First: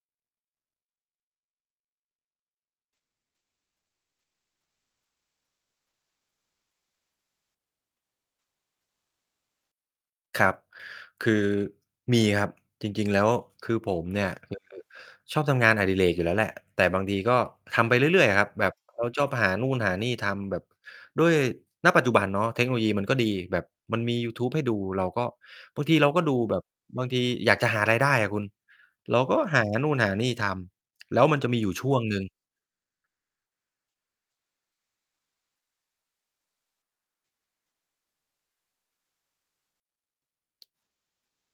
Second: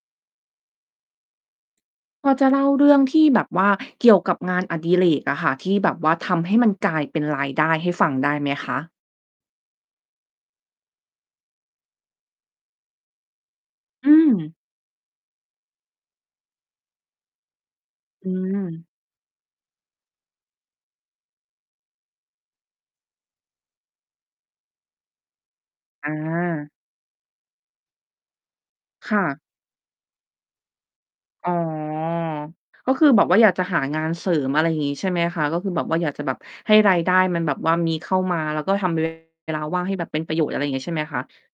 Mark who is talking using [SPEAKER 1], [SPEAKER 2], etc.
[SPEAKER 1] พอจะเล่าเรื่องที่แบบว่าเกี่ยวกับงานอดิเรกอะค่ะ ที่แบบว่าทำให้มันกลายเป็นรายได้ให้ฟังได้ไหมคะ?
[SPEAKER 2] ครับ คือมีครับ จริง ๆ แล้วคือผม
[SPEAKER 1] อื
[SPEAKER 2] เนี่ย
[SPEAKER 1] ม
[SPEAKER 2] คือ ชอบทำงานอดิเรกอยู่แล้วแหละ แต่บางทีก็ทำไปเรื่อ
[SPEAKER 1] อื
[SPEAKER 2] ย ๆ อะครับ แบบ
[SPEAKER 1] ม
[SPEAKER 2] เราชอบหานู่นหานี่ทำแบบ ด้วย ณ ปัจจุบันเนาะ เทคโนโลยีมันก็ดีแบบ มันมียูทูบให้ดู เราก็ บางทีเร
[SPEAKER 1] อ
[SPEAKER 2] าก็ดูแบบ
[SPEAKER 1] า
[SPEAKER 2] บางทีอยากจะหารายได้อะคุณ
[SPEAKER 1] ค
[SPEAKER 2] เร
[SPEAKER 1] ่
[SPEAKER 2] าก็
[SPEAKER 1] ะ
[SPEAKER 2] หานู่นหานี่ทำ แล้วมันจ
[SPEAKER 1] อ๋
[SPEAKER 2] ะ
[SPEAKER 1] อ
[SPEAKER 2] มีอยู่ช่วงหนึ่ง
[SPEAKER 1] ก็คือแบบว่าอยากจะหางานเสริม อะไรอย่างงี้ใช่ไหมคะ? ก็คือแบบว่าอยากจะแบบให้รายได้มันแบบว่ามีเข้ามา แล้วก็ทำ เวลา ว่างให้แบบเป็นประโยชน์ อะไรอย่างงี้ใช่ไหมคะ?